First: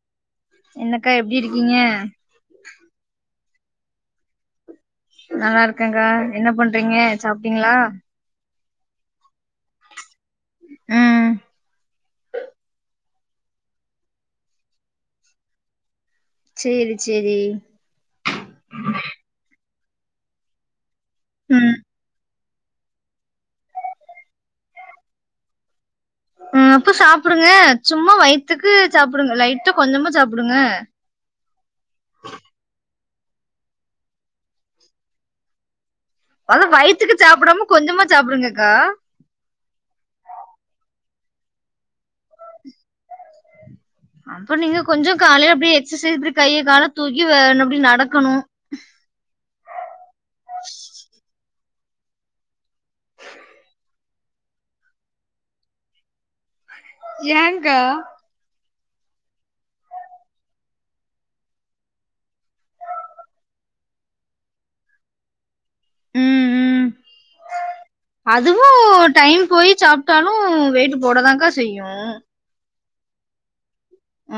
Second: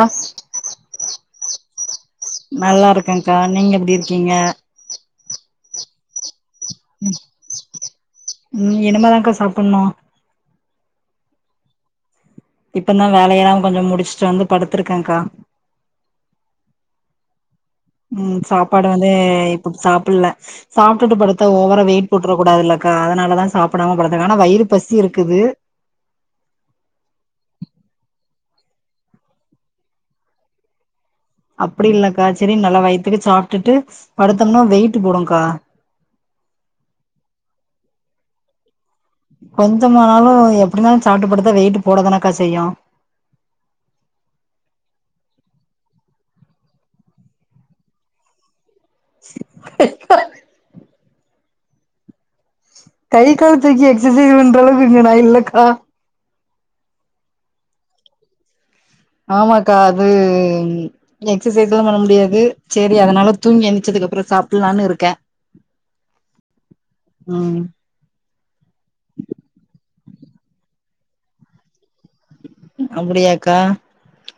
Asked என்னக்கா எப்டி இருக்கீங்க நல்லாருக்கேங்க்கா நீங்க எப்டி இருக்கீங்க நல்லாருக்கங்க்கா என்ன பண்றீங்க சாப்ட்டீங்ளா ம் இனிமேதாக்கா சாப்புட்ணு ம் இப்பந்தா வேலையெல்லா கொஞ்ச முடிஸ்ட்டு வந்து படுத்துருக்கேங்க்கா சேரி சேரி ம் சாப்பாடு வந்து இப்ப சாப்பில்ல சாப்டுட்டு படுத்தா ம் ஓவரா வெய்ட் போட்றக்கூடாதுல்லக்கா அதனால தா சாப்படாம படுத்துருக்க ஆனா வயிறு பசி இருக்குது. ம் அப்ப சாப்புடுங்க சும்மா வய்த்துக்கு சாப்புடுங்க லைட்டா கொஞ்சமா சாப்புடுங்க. அப்பிடி இல்லக்கா செரினு நல்லா வய்த்துக்கு சாப்டுட்டு படுத்தம்னா வெயிட்டு போடுங்க்கா அதா வய்த்துக்கு சாப்டாம கொஞ்சமா சாப்டுங்கக்கா. கொஞ்சமானாலு எப்டினாலு சாப்ட்டு படுத்தா வெயிட்டு போடதானக்கா செய்யு அப்ப நீங்க கொஞ்ச காலைல அப்டியே எக்சசைஸ் இப்டி கைய கால தூக்கி வேன் அப்டி நடக்கணு. கை கால் தூக்கி எக்சசைஸ் பண்ற அளவுக்கு இங்க நா இல்லக்கா. ஏங்கா? ஆமா கா அது எக்சசைஸ்லா பண்ண முடியாது செரி அதனால தூங்கி எந்திச்சதுகப்பறம் சாப்லான்னு இருக்கே உம் அதுவோ டைம் போயி சாப்டாலு வெயிட்டு் போடதாங்கா செய்யு. அப்பிடியாக்கா?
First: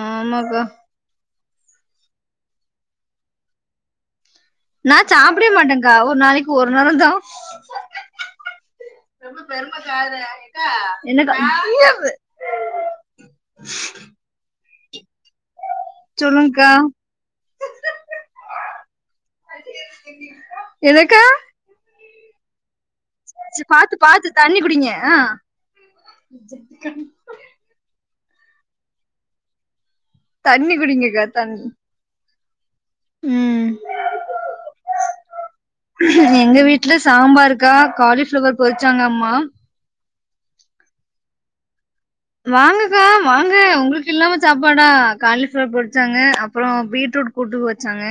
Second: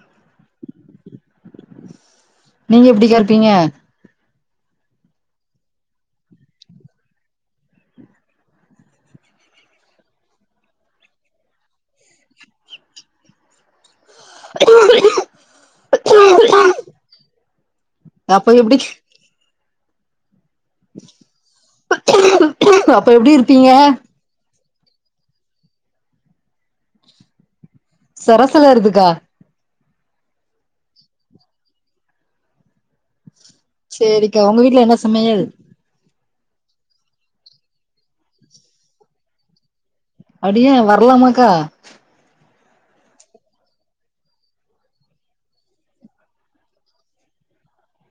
ஆமாக்கா நீங்க எப்டி கா இருப்பீங்க? நா சாப்பிடமாட்டேங்கா ஒரு நாளைக்கு ஒரு நேரோ தா ரொம்ப பெருமக்கா அதுல எக்கா எக்கா. சொல்லுங்கா? அப்ப எப்டி என்னக்கா அப்ப எப்டி ச்சி இருப்பீங்க பாத்து பாத்து தண்ணி குடிங்க அ சரசல் ஏருதுக்கா தண்ணி குடிங்கக்கா தண்ணி ம் சேரிக்கா உங்க வீட்டுல என்ன சமையல் எங்க வீட்டுல சாம்பாருக்கா காலிஃப்ளவர் பொரிச்சாங்க அம்மா அப்டியா வரலாமாக்கா வாங்கக்கா வாங்க உங்குளுக்கு இல்லாத சாப்பாடா காலிஃப்ளர் பொரிச்சாங்க அப்புறோ பீட்ரூட் கூட்டு வச்சாங்க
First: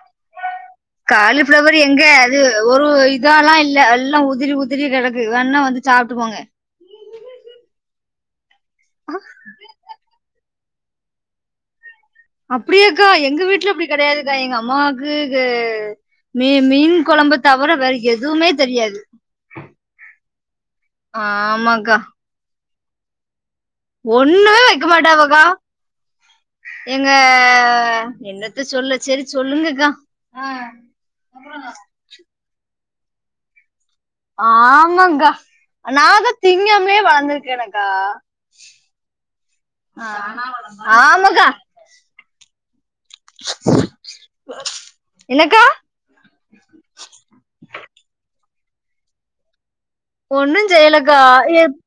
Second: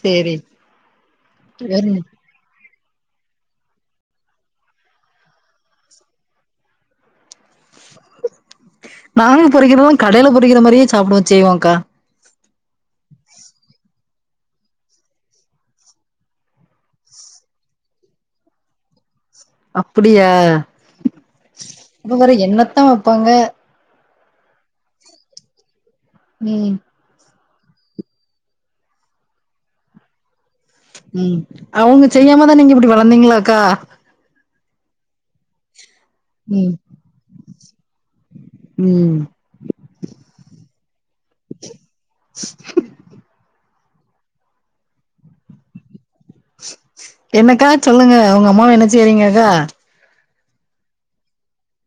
சேரி காலிஃபிளவர் வேறென்ன எங்க அது ஒரு இதால்லா இல்ல எல்லா உதிரி உதிரி கெடக்கு வேண்ணா வந்து சாப்ட்டு போங்க நாங்க பொறிக்கிறதும் கடையில பொறிக்கிற மாரியே சாப்டவோ செய்வோங்கா அப்புடியாக்கா எங்க வீட்டுல அப்புடி கிடையாதுக்கா எங்க அம்மாவுக்கு க மீ மீன் குழம்பு தவிர வேற எதுவுமே தெரியாது அப்படியா ஆமாக்கா அப்ப வேற என்னத்தா வெப்பாங்க? ஒன்னுமே வெக்க மாட்டாவக்கா. ம் எங்க என்னத்த சொல்ல செரி சொல்லுங்கக்கா ஆ உம்! அவுங்க செய்யாம தா நீங்க இப்டி வளந்தீங்களாக்கா? ஆமாங்கா நா தா ம் திங்காமே வளந்திருக்கேனேக்கா. உம்! ஆமாக்கா என்னக்கா என்னக்கா சொல்லுங்க உங்க அம்மாவ என்ன செய்றீங்கக்கா ஒன்னு செய்யுலக்கா எப்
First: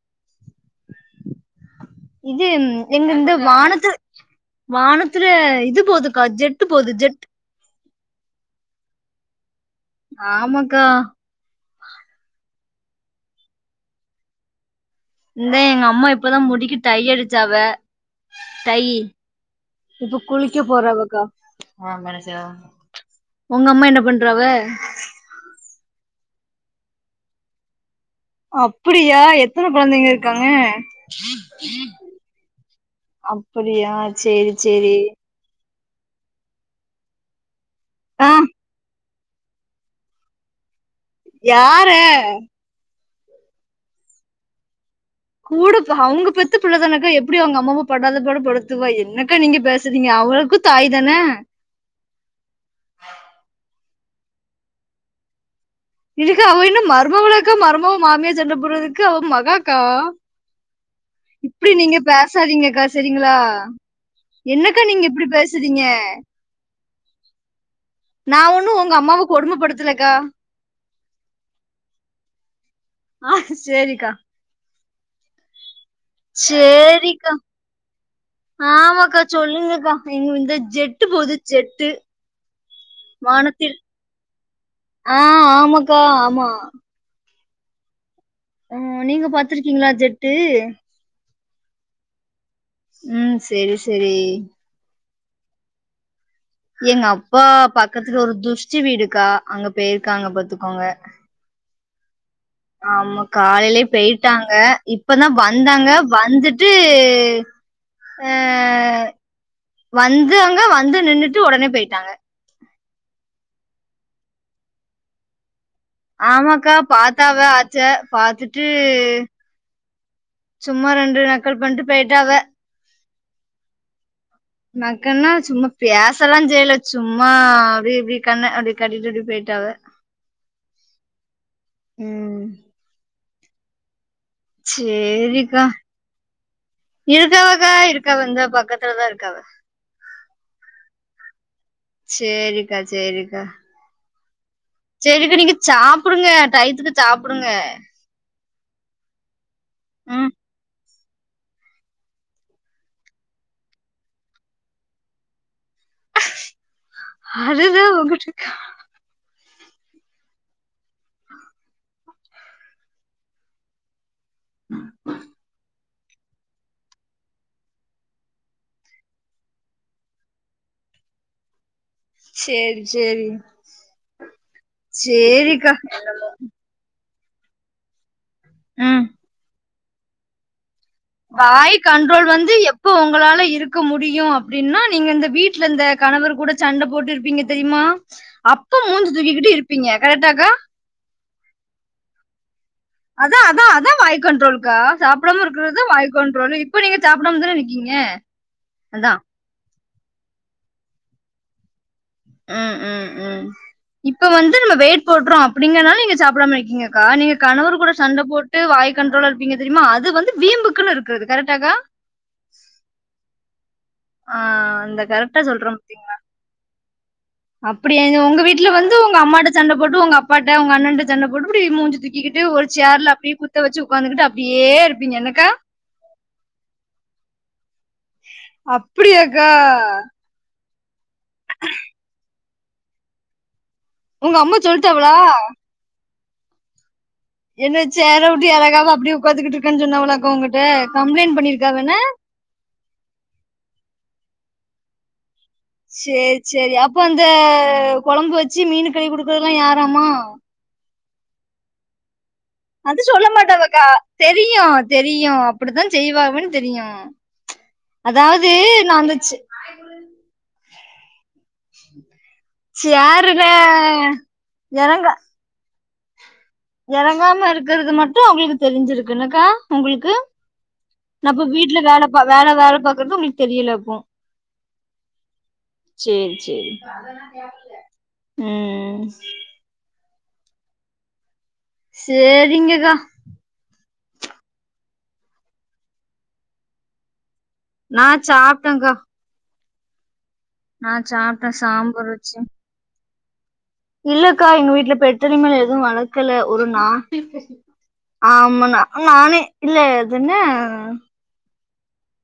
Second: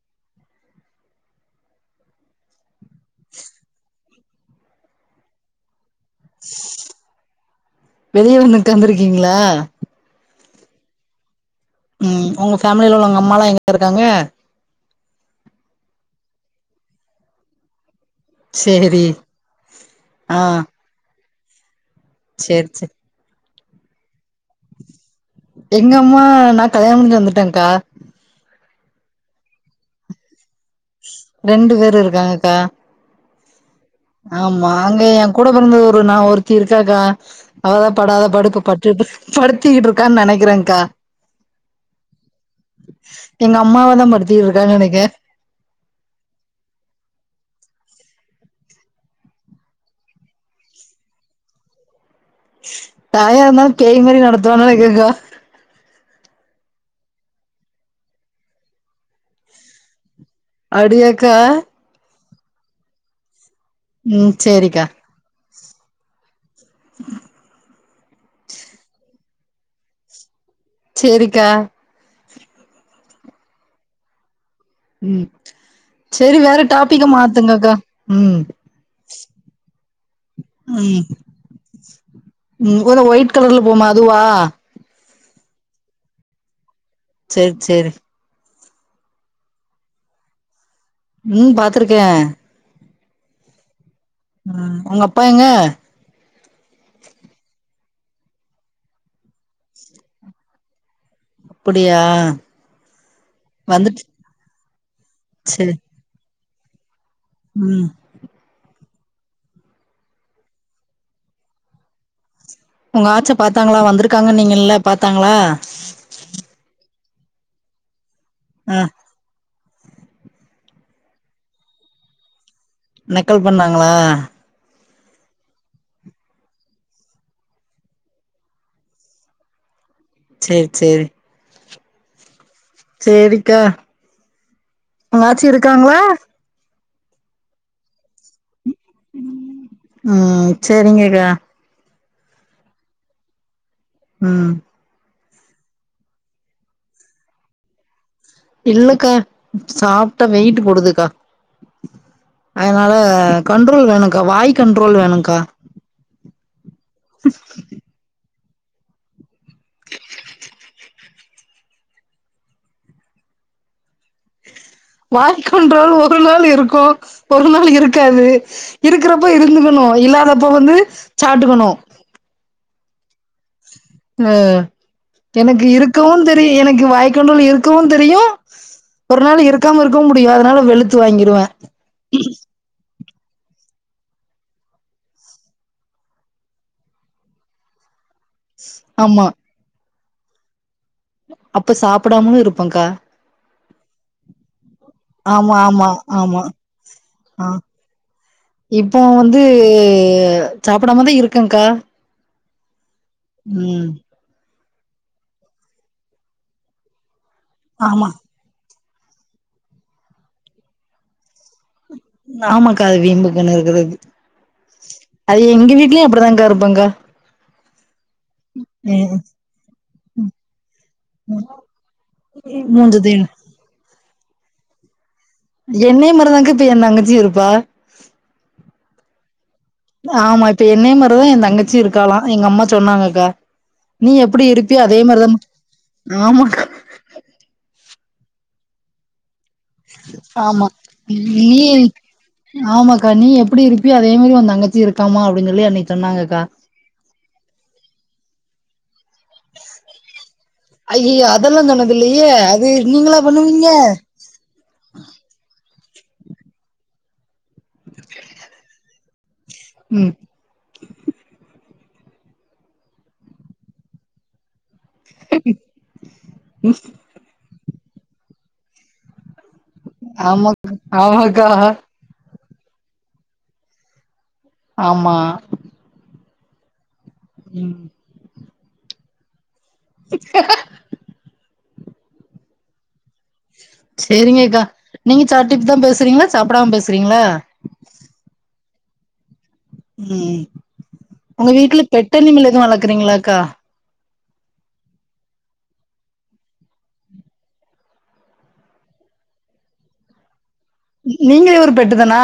இது ம் எங்க இருந்து வானத்து வானத்துல இது போதுக்கா ஜெட்டு போது ஜெட் வெளிய வந்து உக்காந்துருக்கீங்களா ஆமாக்கா உம் உங்க ஃபேமில உள்ள உங்க அம்மாலா எங்க இருக்காங்க இந்த எங்க அம்மா இப்பதா முடிக்கி டைய அடிச்சாவ டையி சேரி இப்ப ஆ குளிக்க போறவக்கா சேரி சேரி உங்க அம்மா என்ன பண்றாவ எங்க அம்மா நா கல்யாணோ முடிஞ்சு வந்துட்டக்கா அப்புடியா எத்தன கொழந்தைங்க இருக்காங்க ரெண்டு பேரு அப்புடியா ஆமாங்க எயா கூட பொறந்தது ஒரு நா ஒருத்தி இருக்காக்கா அவதா ஆஹ் படாதபாடு இப்ப பட்டுகிட்ட படுத்திகிட்டு இருக்கானு நெனைக்கிறேன்கா யார எங்க அம்மாவதா படுத்திகிட்டு இருக்கான்னு நெனைக்குற கூடப் அவுங்க பெத்த புள்ளதானக்கா எப்புடி அவுங்க அம்மாவ படாதபாடு படுத்துவா என்னக்கா நீங்க பேசுறீங்க அவளுக்கு தாய் தானே தாயா இருந்தாலு பேய் மாரி நடத்துவான்னு நெனைக்கிறேகா இதுக்கு அவ என்ன மருமவளாக்கா மருமொவ மாமியா சண்ட போட்றதுக்கு அவா மஹாக்கா அப்டியாக்கா இப்டி நீங்க பேசாதீங்கக்கா செரிங்களா ம் என்னக்கா சேரிக்கா நீங்க இப்புடி பேசுறீங்க நா ஒன்னு உங்க அம்மாவ கொடுமப்படுத்துலக்கா சேரிக்கா ஆ சேரிக்கா ம் செரி வேற டாபிக்க சரிக்கா மாத்துங்கக்கா ம் ஆமாக்கா சொல்லுங்கக்கா இங்க வந்து ம் ஜெட்டு போது ஜெட்டு ம் ஒரு ஒயிட் கலர்ல வானத்தில் போமா அதுவா ஆ ஆமாக்கா ஆமா செரி செரி ம் நீங்க பாத்துருக்கீங்களா ஜெட்டு ம் பாத்திருக்க ம் செரி செரி ம் உங்க அப்பா எங்க எங்க அப்பா பக்கத்துல ஒரு துஷ்டி வீடுக்கா அங்க போயிருக்காங்க பாத்துக்கோங்க அப்புடியா ஆமா காலைலயே பேயிட்டாங்க இப்பதா செரி வந்தாங்க வந்துட் ம் அ வந்தாங்க வந்து நின்னுட்டு ஒடனே போயிட்டாங்க உங்க ஆச்ச பாத்தாங்ளா வந்திருக்காங்கன்னீங்ளே பாத்தாங்ளா ஆமாக்கா பாத்தாவ ஆச்ச பாத்துட்டு ஆ சும்மா ரெண்டு நக்கல் பண்ட்டு போய்ட்டாவ நக்கல் பண்ணாங்ளா நக்கல்னா சும்மா பேசலா செய்யில சும்மா அப்டி இப்டி கண்ண அப்டி காட்டிட்டு இப்டி போயிட்டாவ சேரி சேரி ம் சேரிக்கா உங்க ஆட்சி சேரிக்கா இருக்காங்ளா இருக்காவக்கா இருக்காவ இந்த பக்கத்துலதா இருக்காவ ம் செரிங்கக்கா சேரிக்கா சேரிக்கா ம் செரிங்க்கா நீங்க சாப்டுங்க டயத்துக்கு சாப்டுங்க இல்லக்கா சாப்ட்டா ம் வெய்ட்டு் போடுதுக்கா அதனால கண்ட்ரோல் வேணுக்கா வாய் கண்ட்ரோல் வேணுங்க்கா அதுதா உங்குட்டு இக்கா வாய் கன்ட்ரோல் ஒரு நாள் இருக்கு ஒரு நாள் இருக்காது இருக்கறப்ப இருந்துக்கணு இல்லாதப்ப வந்து சாப்ட்டுக்கனு சேரி சேரி உ எனக்கு இருக்கவும் தெரி எனக்கு வாய் கண்ட்ரோல் இருக்கவுந் தெரியு ம் ஒரு நாள் இருக்காம இருக்கவு முடியா அதனால வெளு வாய் கண்ட்ரோல் வந்து எ ப்போ உங்களால இருக்க முடியு அப்டினா நீங்க இந்த வீட்ல இந்த கணவர் கூட சண்ட போட்டு இருப்பீங்க தெரிமா அப்ப மூஞ்சு ஆமா தூக்கி கிட்டு இருப்பீங்க கரெக்டாக்கா அப்ப சாப்டாமமு இருப்பங்க்கா அதா அதா அதா வாய் கண்ட்ரோல்க்கா சாப்டாம ஆமா இருக்கறதுதா ஆமா வாய் ஆமா கண்ட்ரோல் இப்ப நீங்க ஆ சாப்டாமதான இருக்கீங்க இப்போ அதான் வந்து சாப்டாமதா இருக்கங்க்கா ம் ம் ம் இப்ப வந்து நம்ம வெயிட் போட்டுறோ அப்டிங்கனால நீங்க சாப்டாம இருக்கீங்கக்கா நீங்க கணவர் கூட ஆமா சண்ட போ ட்டு வாய் கண்ட்ரோலா இருப்பீங்க தெரிமா அது வந்து வீம்புக்குன்னு இருக்கிறது கரெக்டாக்கா ஆமாக்கா அது வீம்புக்குனு இருக்கறது ஆ அந்த கரெக்டா அது எங்க வீட்லயு அப்டிதான்க்கா இருப்பன்க்கா அப்டி உங்க வீட்ல வந்து உங்க மூஞ்ச அம்மாட்ட சண்ட போட்டு உங்க அப்பாட்ட உங்க அண்ணட்ட சண்ட போட்டு இப்டி மூஞ்சு தூ தூக்கி கிட்டு ஒரு மூஞ்ச சேர்ல தூக்கினு அப்டியே குத்த வெச்சு உடக்காந்துகிட்டு அப்டியே இருப்பீங்க என்னக்கா என்னய மாருதாங்க்கா இப்ப என் தங்கச்சி இருப்பா அப்படியாக்கா ஆமா இப்ப என்னய மாரிதா என் தங்கச்சி இருக்கலா எங்க அம்மா சொன்னாங்கக்கா நீ உங்க எப்டி அம்மா இருப்பியோ அதே சொல்லிட்டாவளா மாரிதா ஆமாக்கா என்ன சேர விட்டு எறங்காம அப்டியே உக்காந்த்துட்டு இருக்குன்னு சொன்னாவங்களாக்கு உன்கிட்ட ஆமா கம்ப்ளைண்ட் நீ பண்ணிருக்காவ என்ன ஆமாக்கா நீ எப்டி இருப்பியோ அதே மாரி ஓன் தங்கச்சியு இருக்காமா அப்டின்னு சொல்லி அன்னை சேரி சேரி அப்ப அந்த கொழம்பு வெச்சு மீனு கழுவி குடுக்கறதெல்லா யாராமா அய்யய்யோ அதெல்லா சொன்னது இல்லையே அது நீங்களா சொல்ல பண்ணுவீங்க மாட்டாவக்கா தெரியு தெரியு அப்டிதான் செய்வாவேன்னு தெரியு அதாவது நந்துச்சு ம் சேருற யாரா உம் எறங்காம இருக்கறது மட்டு அவுங்களுக்கு தெரிஞ்சிருக்கு என்னக்கா உங்களுக்கு ஆமா நம்ம ஆமாக்கா வீட்ல வேல வேல வேல பாக்கறது உங்களுக்கு தெரியல அப்போ ஆமா சேரி சேரி ம் சேரிங்கக்கா சேரிங்கக்கா நீங்க சாப்டுட்டுதா பேசறீங்ளா சாப்டாம பேசறீங்ளா நா சாப்ட்டங்க்கா ம் உங்க சாப்ட்டே வீட்ல சாம்பார் வச்சு பெட்டனிமல் எது வளக்குறீங்ளாக்கா இல்லக்கா எங்க வீட்ல பெட் அனிமல் எது வளக்கல ஒரு நா ஆமாண்ணா நானே இல்ல அது என்ன நீங்களே ஒரு பெட்டுதானா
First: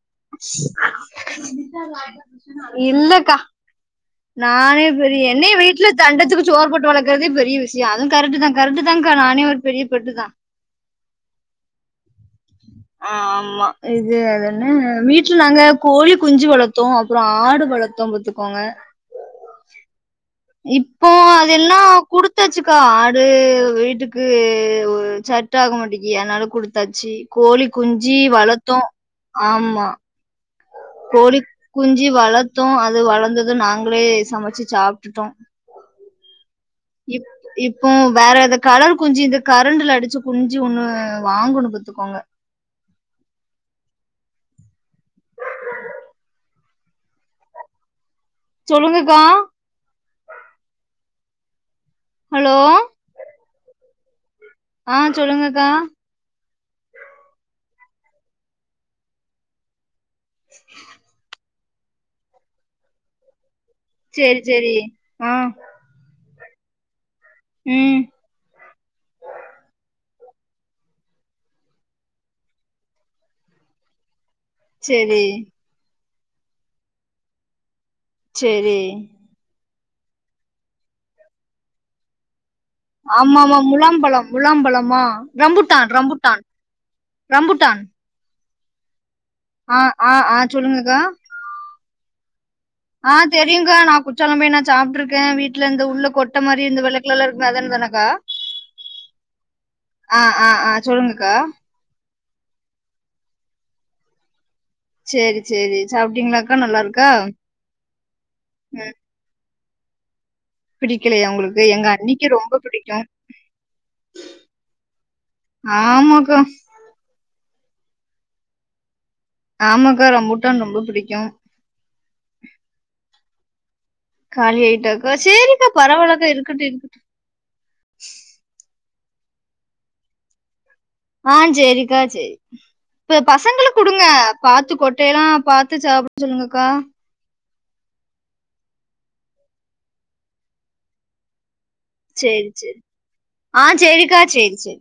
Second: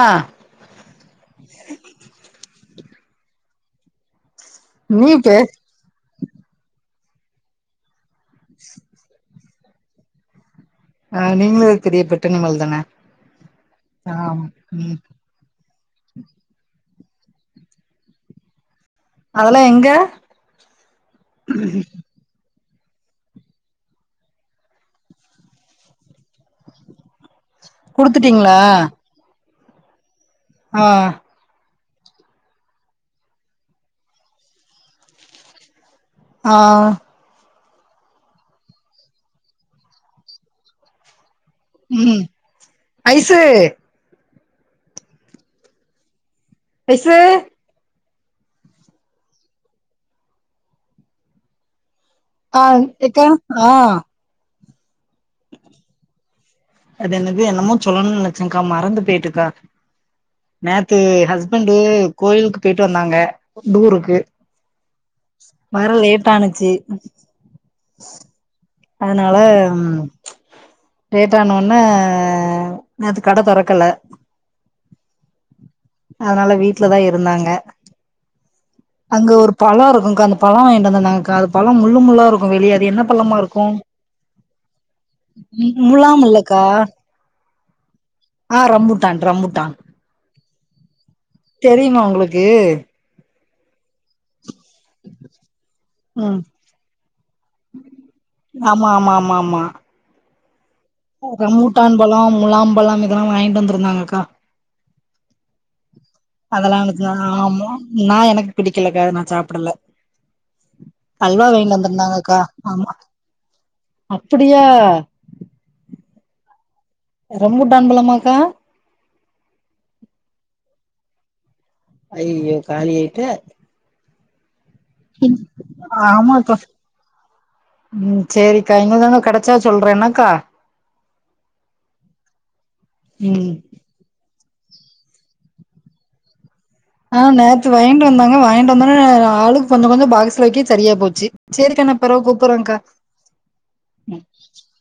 இல்லக்கா நானே நீ பெரிய பே என்னய வீட் இல்ல தண்டத்துக்கு சோறு போட்டு வளக்கறதே பெரிய விஷ்யோ அது கரெக்ட்டுதா கரெக்ட்டுதாங்கா நானே ஒரு பெரிய பெட்டுதா ஆ நீங்களு ஒரு பெரிய பெட்டனிமல்தான ஆ ஆமா இது அது என்ன வீட் ல நாங்க கோழி குஞ்சு வளத்தோ அப்புறோ ஆடு வளத்தோ பாத்துக்கோங்க அதுல்லா எங்க இப்போ அதெல்லா குடுத் தாச்சுக்கா ஆடு வீட்டுக்கு செட் ஆக மாட்டிக்கி அதனால குடுத்தாச்சு கோழி குஞ்சி குடுத்துட்டீங்களா வளர்த்தோ ஆமா ஆ கோழி குஞ்சி வளத்தோ அது வளர்ந்தது நாங்களே சமச்சு சாப்டுட்டோ ஆ இப் இப்ப வேற எத கலர் குஞ்சி இந்த கரண்டுல அடிச்சு குஞ்சி ஒன்னு வாங்கணு பாத்துக்கோங்க ம் ஐசு ஐசு சொல்லுங்கக்கா ஹலோ ஆ எக்கா ஆ ஆ சொல்லுங்கக்கா அது என்னது என்னமோ சொல்லணு நெனைச்சேக்கா மறந்து போய்ட்டுக்கா நேத்து ஹஸ் பண்டு கோயிலுக்கு போய்ட்டு வந்தாங்க டூருக்கு சேரி சேரி ஆ வர லேட் ஆனுச்சு ம் அதனால லேட் ஆன ஒன்னே நேத்து கட தொறக்கல சேரி அதனால வீட்லதா இருந்தாங்க சேரி அங்க ஒரு பழோ இருக்குகா அந்த பழோ வாங்கிட்டு வந்துருந்தாங்ககா அது பழோ முள்ளு முள்ளா இருக்கு வெளிய அது என்ன பழமா ஆமா இருக்கு முலாம்பழம் முலாம்பழமா ம் ரம்பூட்டான் முலாம் ரம்பூட்டான் இல்லக்கா ரம்பூட்டான் ஆ ரம்பூட்டான் ரம்பபூட்டா அ ஆ ஆ சொல்லுங்கக்கா தெரியுமா உங்குளுக்கு ஆ தெரியுக்கா நா குற்றாலம் போய் என்னாத் சாப்ட்ருக்கே வீட்டுல இந்த உள்ள ம் கொட்ட மாரி இந்த வெள்ள கலர்ல இருக்குமே அதுதானேக்கா ஆமா ஆமா ஆமா ஆமா அ அ ஆ சொல்லுங்கக்கா ரமூட்டான் பழோ முலாம்பழோ இதெல்லா வாங்கிட்டு வந்துருந்தாங்கக்கா சேரி சேரி சாப்ட்டீங்களாக்கா அதெல்லா நல்லா இருக்கா அவனுக்லா ஆமா நா எனக்கு ம் பிடிக்கலக்கா நா சாப்படல பிடிக்கலையா அல்வா உங்களுக்கு? வாயிண்டு எங்க அண்ணிக்கு வந்துருந்தாங்ககா ரொம்ப ஆமா பிடிக்கும். அப்புடியா ஆமாக்கா ரம்பூட்டான் பழமாக்கா ஆமாக்கா ரம்பூட்டான் ரொம்ப பிடிக்கு ஐயயோ காலி ஆய்ட்டே காலி ஆய்ட்டாக்கா செரிக்கா பரவாலக்கா ஆமாக்கா இருக்கட்டு இருக்கட்டு ம் சேரிக்கா இன்னுதன கெடச்சா சொல்றே என்னக்கா ஆ சேரிக்கா சேரி இப்ப ம் பசங்களுக்கு குடுங்க பாத்து கொட்டையலா பாத்து சாப்ட சொல்லுங்கக்கா ஆ நேத்து வாங்கிட்டு வந்தாங்க வாங்கிட்டு வந்தோனே ஆளுக்கு கொஞ்சொ கொஞ்சொ பாக்ஸ்ல வைக்க சரியா போச்சு சரிக்கா நா பெறவு சேரி கூப்புறேங்க்கா செரி ஆ சேரிக்கா சேரி செரி